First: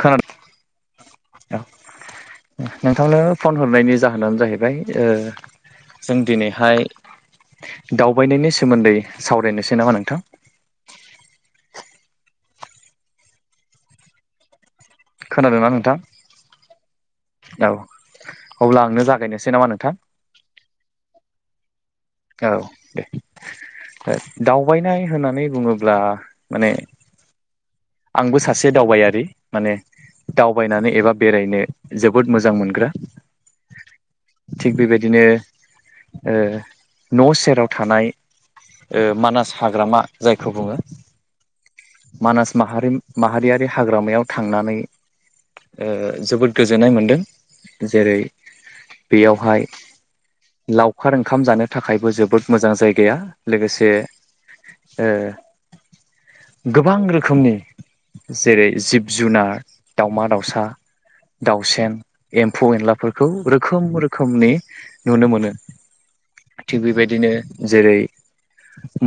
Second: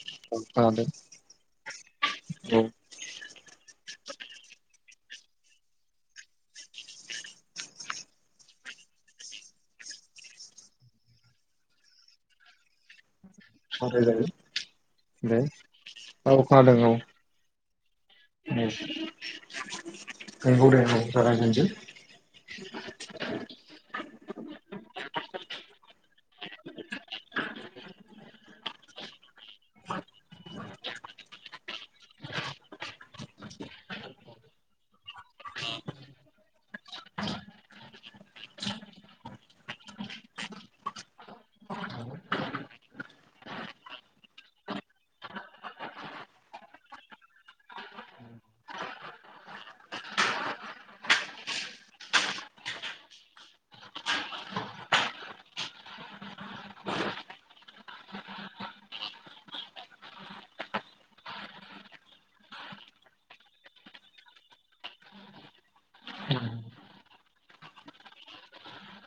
खोनादों औ औ ओ नोंथांनो फन हरनायनि ज जाहोनानो जाहैबाय ओ जों दिनैहाय दावबायनायनि सोमोन्दै सावरायनोसै नामा नोंथां? सावरायजायो दे खोनादोंना नोंथां औ खोनादों औ औ उम अब्ला आंनो जागायनोसै नामा नोंथां [unintelligible] नोंगौ नोंगौ जागायजेनसै औ दे ओ दावबायनाय होनानै बुङोब्ला माने आंबो सासे दावबायारि माने दावबायनानै एबा बेरायनो जोबोद मोजां मोनग्रा। थिग बेबायदिनो ओ न' सेराव थानाय ओ मानास हाग्रामा जायखौ बुङो। मानास माहारिम माहारियारि हाग्रामायाव थांनानै ओ जोबोद गोजोननाय मोनदों जेरै बेयावहाय लावखार ओंखाम जानो थाखायबो जोबोद मोजां जायगाया लोगोसे ओ गोबां रोखोमनि जेरै जिब जुनार दावमा दाउसा दाउसेन एम्फौ एनलाफोरखौ रोखोम रोखोमनि नुनो मोनो। थिग बेबायदिनो जेरै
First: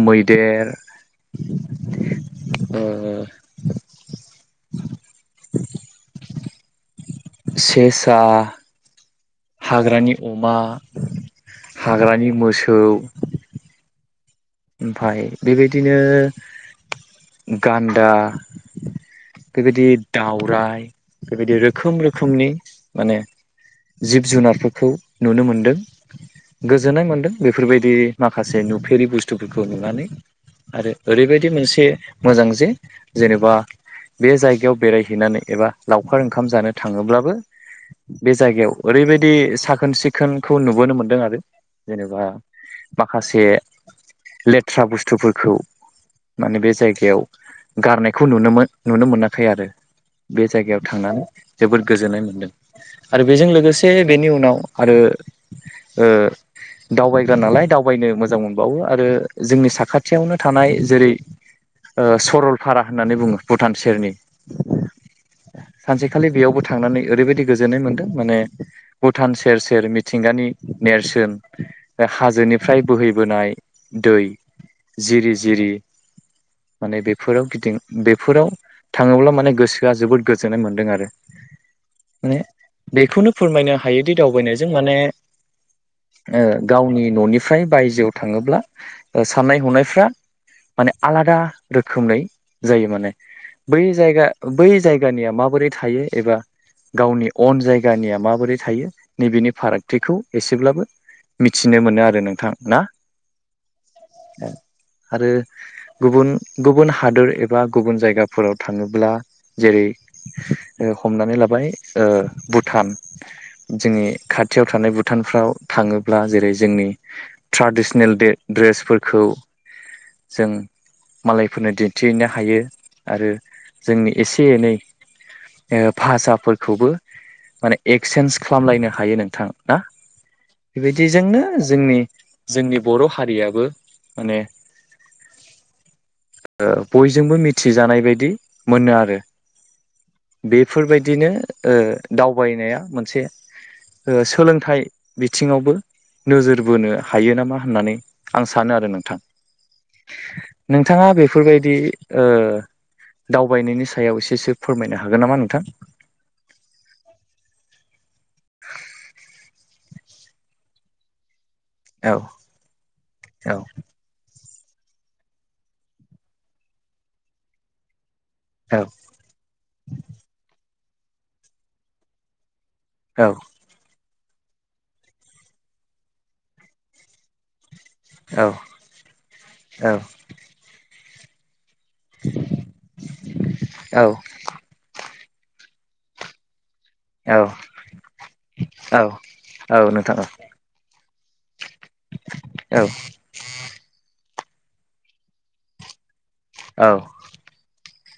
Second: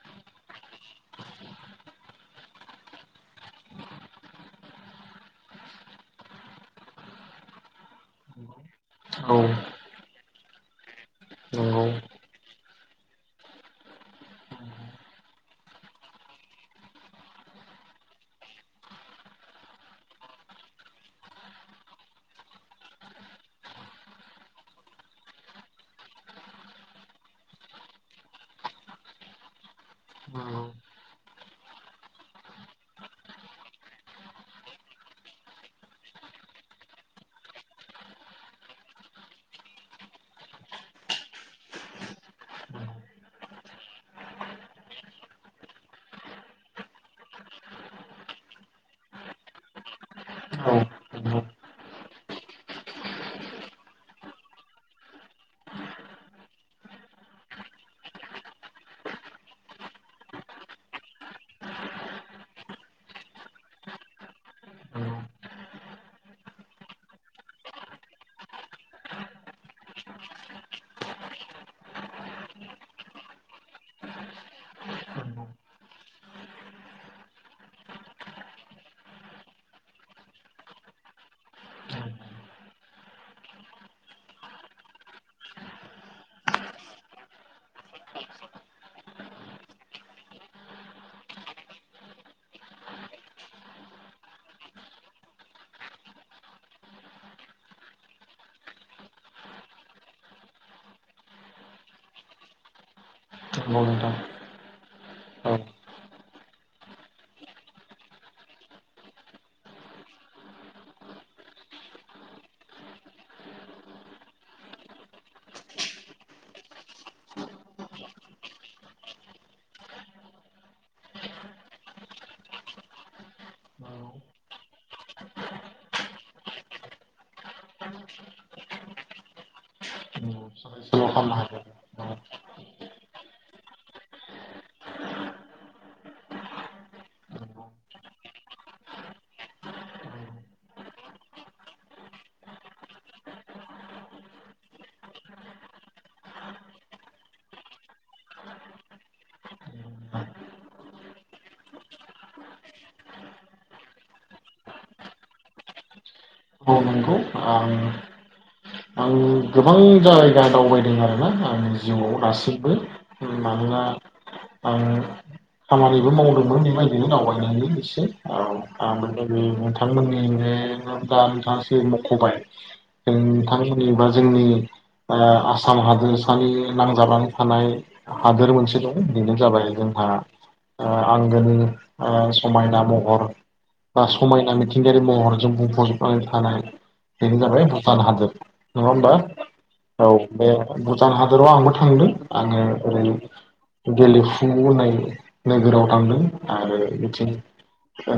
मैदेर [inaudible] ओ सेसा औ हाग्रानि अमा नंगौ हाग्रानि मोसौ ओमफाय बेबायदिनो गान्दा बेबायदि दावराय बेबायदि रोखोम रोखोमनि माने जिब जुनारफोरखौ नुनो मोनदों‌। गोजोन्नाय मोन्दों बेफोरबायदि माखासे नुफेरि बुस्थुफोरखौ नुनानै। आरो ओरैबायदि मोनसे मोजां जे जेनेबा बे जायगायाव बेरायहैनानै एबा लावखार ओंखाम जानो थाङोब्लाबो बे जायगायाव ओरैबायदि साखोन सिखोनखौ नुबोनो मोनदों आरो जेनेबा माखासे लेथ्रा बुस्थुफोरखौ माने बे जायगायाव गारनायखौ नुनोमोन नुनो मोनाखै आरो बे औ जायगायाव थांनानै नंगौ जोबोद गोजोननाय मोनदों आरो बेजों लोगोसे बेनि उनाव आरो ओ ओ दावबायग्रा नालाय दावबायनो मोजां मोनबावो आरो ओ जोंनि साखाथियावनो थानाय जेरै ओ सरलपारा होननानै बुङो भुटान सेरनि सानसेखालि बेयावबो थांनानै ओरैबायदि गोजोननाय मोनदों माने भुटान सेर सेर मिथिंगानि नेरसोन ओ हाजोनिफ्राय बोहैबोनाय दै जिरि नंगौ जिरि माने बेफोराव गिदिं बेफोराव थाङोब्ला माने गोसोआ जोबोद गोजोननाय मोनदों आरो माने बेखौनो फोरमायनो हायोदि दावबायनायजों माने ओ गावनि ननिफ्राय बायजोआव थाङोब्ला ओ साननाय हनायफ्रा माने आलादा रोखोमै जायो माने बै जायगा बै जायगानिया माबोरै थायो एबा गावनि अन जायगानिया माबोरै थायो नैबेनि फारागथिखौ एसेब्लाबो मिथिनो मोनो आरो नोंथां ना? औ नोंथां आरो औ गुबुन गुबुन हादोर एबा गुबुन जायगाफोराव थाङोब्ला जेरै ओ हमनानै लाबाय ओ भुटान जोंनि खाथियाव थानाय भु भुटानफ्राव थाङोब्ला जेरै जोंनि ट्राडिसनेल ड्रे-ड्रसफोरखौ जों मालायफोरनो दिन्थिहोयनो हायो आरो जोंनि एसे एनै ओ भाषाफोरखौबो माने एक्सेन्ज खालामलायनो हायो नोंथां ना? सोलाय सोल' बेबायदिजोंनो खालामनो जोंनि हागोन जोंनि बर हारियाबो माने ओ बयजोंबो मिथिजानाय बायदि मोनो आरो बेफोरबायदिनो ओ दावबायनाया मोनसे ओ सोलोंथाइ बिथिङावबो नोजोर बोनो हायो नामा होननानै आं सानो आरो नोंथां नोंथाङा बेफोरबायदि ओ दावबायनायनि सायाव एसेसो फोरमायनो हागोन नामा नोंथां? औ नंगौ आं आं गोबां जायगा दावबायदों आरोना आंनि औ जिउआव दासिमबो औ मानोना आं खामानिबो मावदोंमोन बेबायदिनो दावबायनायनै एसे औ आंबो नोंथांमोननि बे दा नोंथाङा जे मखबाय। नोंथांमोननि बा जोंनि ओ आसाम हादोरसानि नांजाबानानै थानाय औ हादोर मोनसे दङ बेनो जाबाय जोंहा आंगोनि ओ समायना महर बा समायना मिथिंगायारि महर जों बुंफजोब थानाय औ बेनो जाबाय भुटान हादोर नङा औ होमबा औ बे भुटान हादराव आंबो थांदों आङो औ ओरै गेल्ली फुं होननाय नोगोराव थांदों आरो औ बिथिं ओ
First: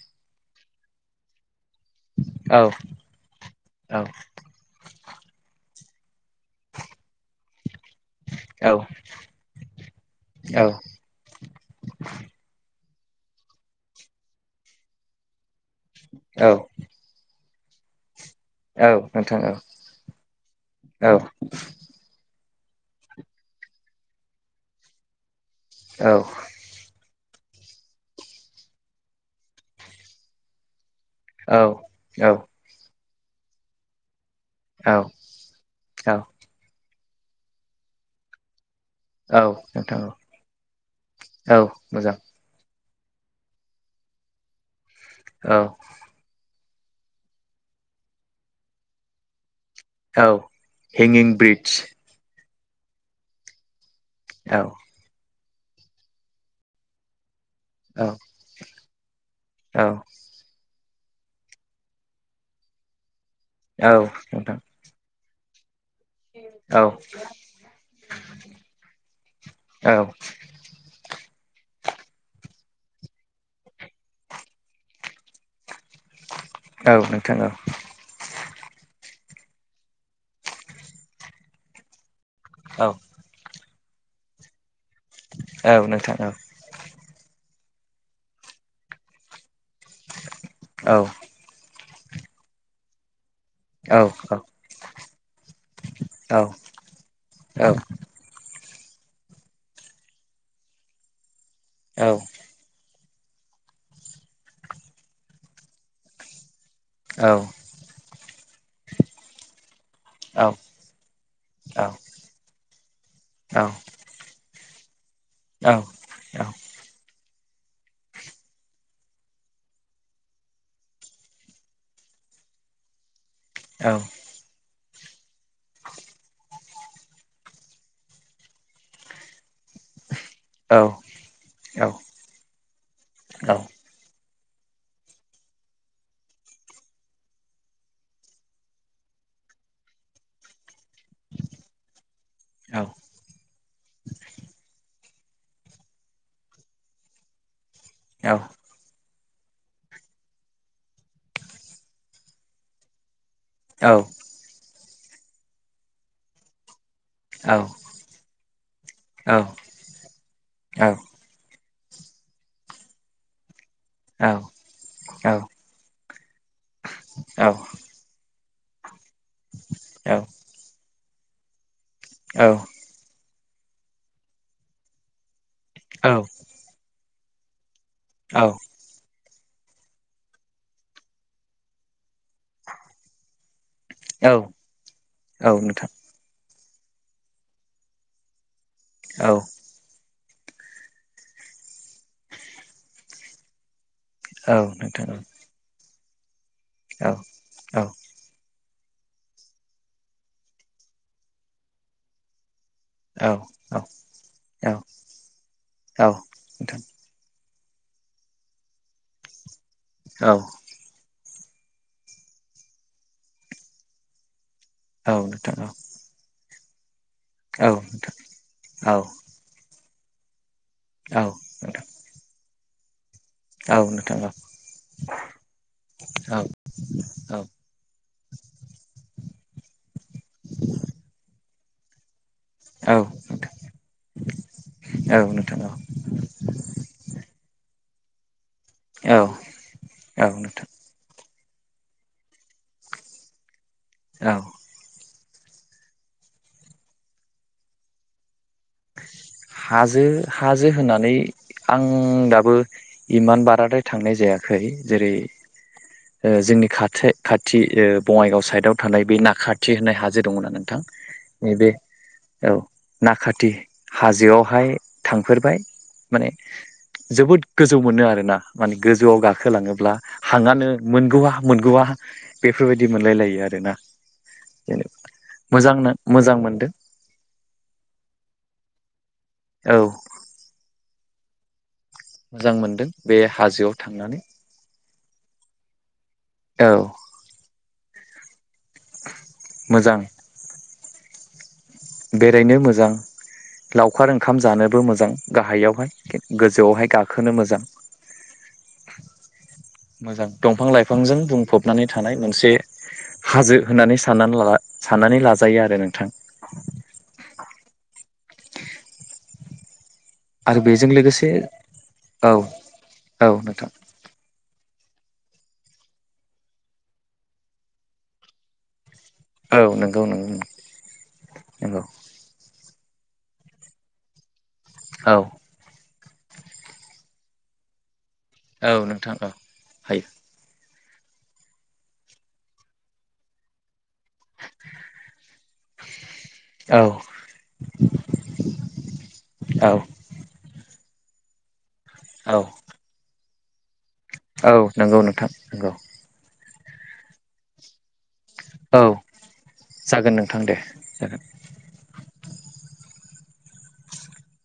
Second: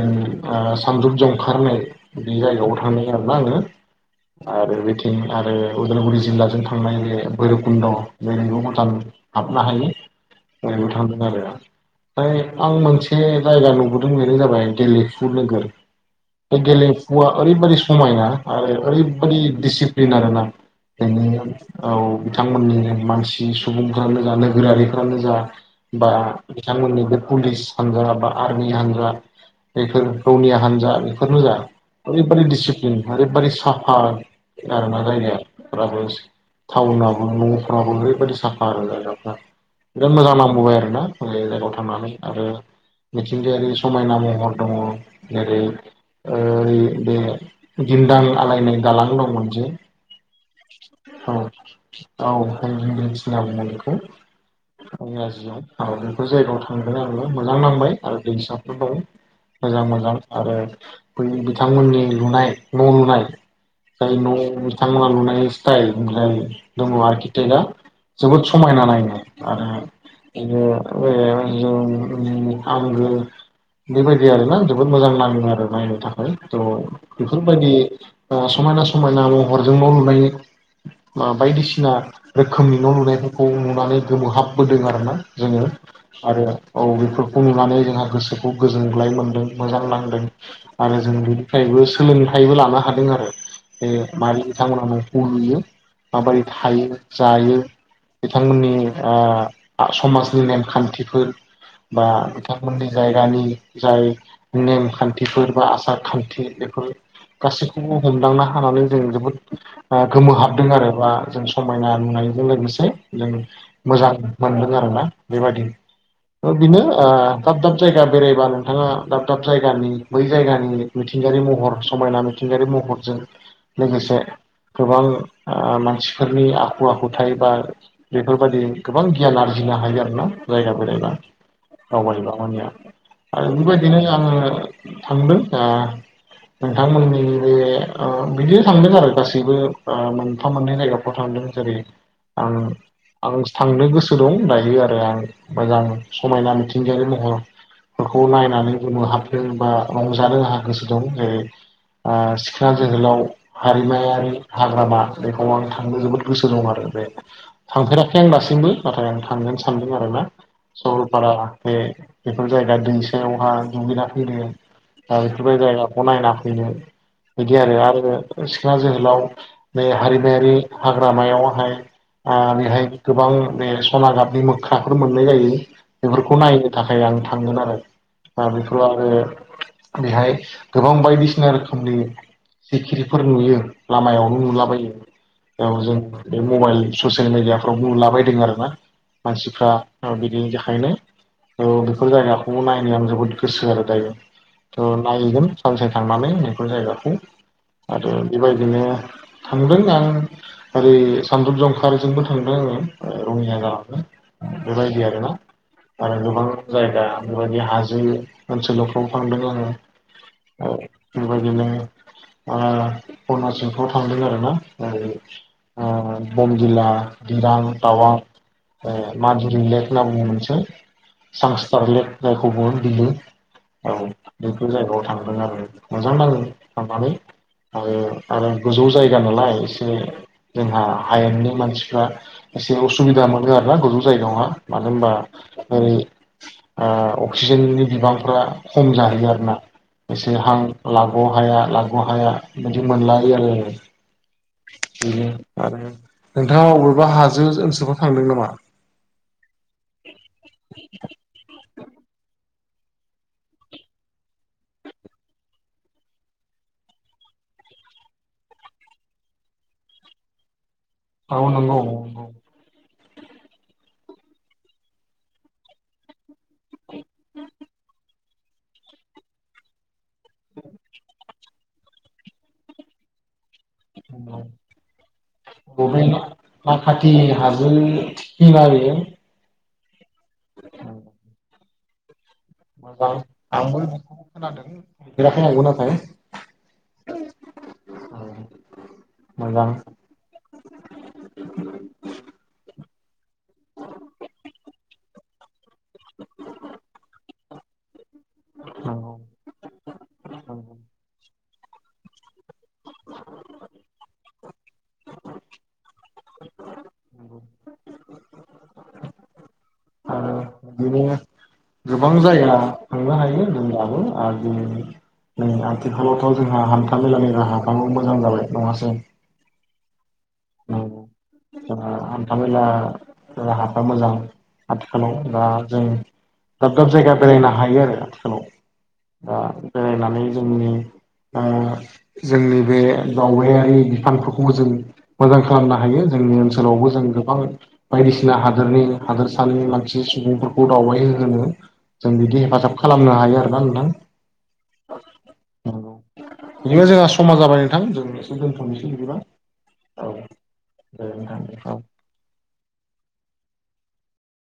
आं सानजुपजोंंखारहैननाय बे औ जायगायावबो थांदों आरोना आङो औ आरो बेथिं आरो उदालगुरि जिल्लाजों थांनाय बे भैरबकुन्द बे बिबो औ भुटान हाबनो हायो। [unintelligible] थांदों आरो ओमफाय आं मोनसे से जायगा नुबोदों बेनो जाबाय गेलेमफु नोगोर औ बे गेलेमफुआ ओरैबायदि समायना आरो औ ओरैबादि नोंथां औ दिसिप्लिन आरोना औ बेनि औ बिथांमोननि मानसि सुबुंफ्रानो जा नोगोरारिफ्रानो जा औ बा बिथांमोननि पुलिस हान्जा बा आर्मि हान्जा बेफोर रौनिया हान्जा बेफोरनो जा औ औ ओरैबादि दिसिप्लिन ओरैबादि साफा आरोना औ जायगाफोराबो टाउनाबो न'फ्राबो ओरैबायदि साफ आरो जायाफ्रा नोंथां बिराद औ मोजां नांबोबाय आरोना बै औ जायगायाव थांनानै मोजां आरो मिथिंगायारि समायना महर दङ जेरै औ ओ बे दिन्दां आलायनाय दालां दंमोन जे औ हेंगिं ब्रिज। हिंगिं ब्रिज बुङो बेखौ। औ। आरो बेफोर जायगायाव थांगोन आंङो मोजां नांबाय औ आरो दैसाफोर दं। मोजां औ मोजां आरो बै बिथांमोननि लुनाय न' लुनाय औ नोंथां औ जाय न'आव नोंथां बिथांमोना लुनाय स्ताइल औ ओमफाय [unintelligible] जोबोद समायना नायनो आरो औ बेनि [unintelligible] आंगो उम्म आंगो बेबायदि आरोना जोबोद मोजां नाङो आरो नायनो था थ' औ नोंथां औ बेफोरबायदि समायना समायना महरजों न' लुनाय बायदिसिना रोखोमनि न' नुनायफोरखौ नुनानै गोमोहाबबोदों आरो ना जोङो औ आरो औ बेफोरखौ नुनानै जोंहा गोसोखौ गोजोनग्लाय मोनदों। मोजां नांदों आरो जों औ बेनिफ्रायबो सोलोंथायाइबो लानो हादों आरो। बे मारै बिथांमोना न'खौ लुयो औ माबोरै थायो जायो। बिथांमोननि ओ समाजनि नेमखान्थिफोर बा बिथांमोननि जायगानि जाय नेम खान्थिफोर बा आसार खान्थि बेफोर औ गासैखौबो हमदांना हानानै जों जोबोद गोमोहाबदों आरो बा जों समायना नुनायजों लोगोसे जों मोजां मोनदों आरोना बेबायाददि थ' बिनो ओ दाब दाब जायगा बेरायबा नोंथाङा दाब दाब जायगानि बै जायगानि मिथिंगायारि महर समायना मिथिंगायारि महरजों लोगोसे गोबां ओ मानसिफोरनि आखु आखुथाय बा बेफोरबायदि गोबां गियान लानो हा जिनो हायो आरो ना जायगा बेरायबा दावबायबा मानिया आरो बेबायदिनो आंङो थांदों ओ नोंथांमोननि बे ओ बिदिनो थांदों आरो गासैबो मोनफा मोननै नायगाफ्राव थांदो जेरै आं आं थांनो गोसो दं दायो आरो आं मोजां समायना मिथिंगायारि महरफोरखौ नायनानै गोमो हाब दोंबा रंजानो आंहा गोसो दं जेरै ओ सिखोना जोहोलाव हारिमायारि हाग्रामा बेखौ आं थांनो जोबोद गोसो दं आरो। बे थांफेराखै आं दासिमबो नाथाय आं औ थांगोननो सानदों आरोना औ औ सरलपारा बे बेफोर जायगा दैसायावहा दुगैना औ फैनो औ [unintelligible] जायगाखौ नायना फैनो औ बिदि आरो आरो सिखोना जोहो लाव नै हारिमायारि हाग्रामायावहाय ओ बेेहाय गोबां माने सना गाबनि मोख्राफोर मोननाय जायो औ बेफोरखौ नायनो थाखाय आं थांगोन आरो। औ आ बेखौ आंङो बेहाय गोबां बायदिसिना रोखोमनि सिखिरिफोर नुयो। औ लामायावनो नुलाबायो औ बेयाव नोंथां जों बे मबाइल ससियेल मिडियाफ्राव नुला बायदों आरो ना। औ मानसिफ्रा बिदिनि थाखायनो औ बेफोर जायगाखौ नायनाय आं जोबोद गोसो आरो दायो। औ थ' नोंथां नायहगोन सानसे थांनानै बेफोर औ जायगाखौ आरो बेबायदि बिदिनो थांदों आं ओरै सानदुं जंखारिजोंबो थांदों आङो औ रङिया नोंथां जनो औ बेबायदि आरोना आरो गोबां जायगा बेफोरबायदि हाजो ओनसोलफ्राव फांदों औ बेबायदिनो अरुनााचलफ्राव थांदों आरोना आरो औ नोंथां औ नोंथां औ नोंथां औ नोंथां औ नोंथां औ आ बमदिल्ला दिरां औ टावाङा मादुरि लेक होनना बुहो मोनसे सांसथारले खौबो बिलु औ नोंथां बेफोर जायगायाव थांदों आरो मोजां नाङो थांनानै आरो आरो गोजौ जायगा नालाय एसे जोंहा हायेननि मानसिफ्रा एसे उसुबिदा मोनो आरोना गोजौ जायगायावहा मानो होनबा ओरै अक्सिजेननि बिबांफ्रा खम जाहैयो आरोना औ एसे हां नोंथां लाख' हाख' लाख' हाया बिदि मोनलायो आरो आङो औ बिनो आरो नोंथाङा अबेबा हाजो ओनसोलफ्राव थांदों नामा हाजो हाजो होननानै आं दाबो इमान बाराद्राय थांनाय जायाखै जेरै जोंनि खाथि खाथि बङाइगाव साइडआव थानाय बे नााखाथि होननाय हाजो दङोना नोंथां औ नैबे नंगौ औ नाखाथि हाजोआवहाय थांफेरबाय माने जोबोद गोजौ मोनो आरोना माने गोजौआव गाखोलाङोब्ला हाङानो मोनगौआ मोनगौआ बेफोरबायदि मोनलाय लायो आरोना औ जेन मोजां बबे मोजां मोनदों नाखाथि हाजो सिमा बे औ औ। मोजां मोनदों मोजां बे हाजोआव आंबो बेखौ थांनानै खोनादों नुफेराखै नंगौ नाथाय औ मोजां। [inaudible] बेरायनो मोजां लावखार ओंखाम जानोबो मोजां गाहायावहाय गोजौआवहाय गाखोनो मोजां नंगौ मोजां दंफां नंगौ लाइफांजों बुंफब नानै थानाय मोनसे हाजो होननानै साननानै साननानै लाजायो आरो नोंथां आरो बेजों बिदिनो लोगोसे गोबां औ जाया थांनो औ हायो नोंथां होनब्लाबो आरो नै आथिखालावथ' जोंहा हान्था मेलानि राहाफ्राबो मोजां जाबाय नङासै औ नंगौ नंगौ नंगौ [inaudible] हान्थामेला [unintelligible] मोजां आथिखालाव औ दा जों दाब दाब जायगा बेरायनो हायो आरो आथिखालाव औ नोंथां औ दा हायो बेरायनानै जोंनि ओ जोंनि बे दावबायारि बिफानफोरखौबो जों मोजां खालामनो हायो जोंनि औ ओनसोलावबो जों गोबां बायदिसिना हादोरनि हादोर सानि औ मानसि सुबुंफोरखौ दावबाय होहोनो जों औ बिदि हेफाजाब खालामनो हायो आरोना नोंथां। औ नोंगौ नोंथां नोंगौ। बेदिनो जोंहा समा जाबाय नोंथां जों औ दोनथ'नोसै बिदिबा जागोन औ नोंथां जागोन दे नोंथां औ। [unintelligible]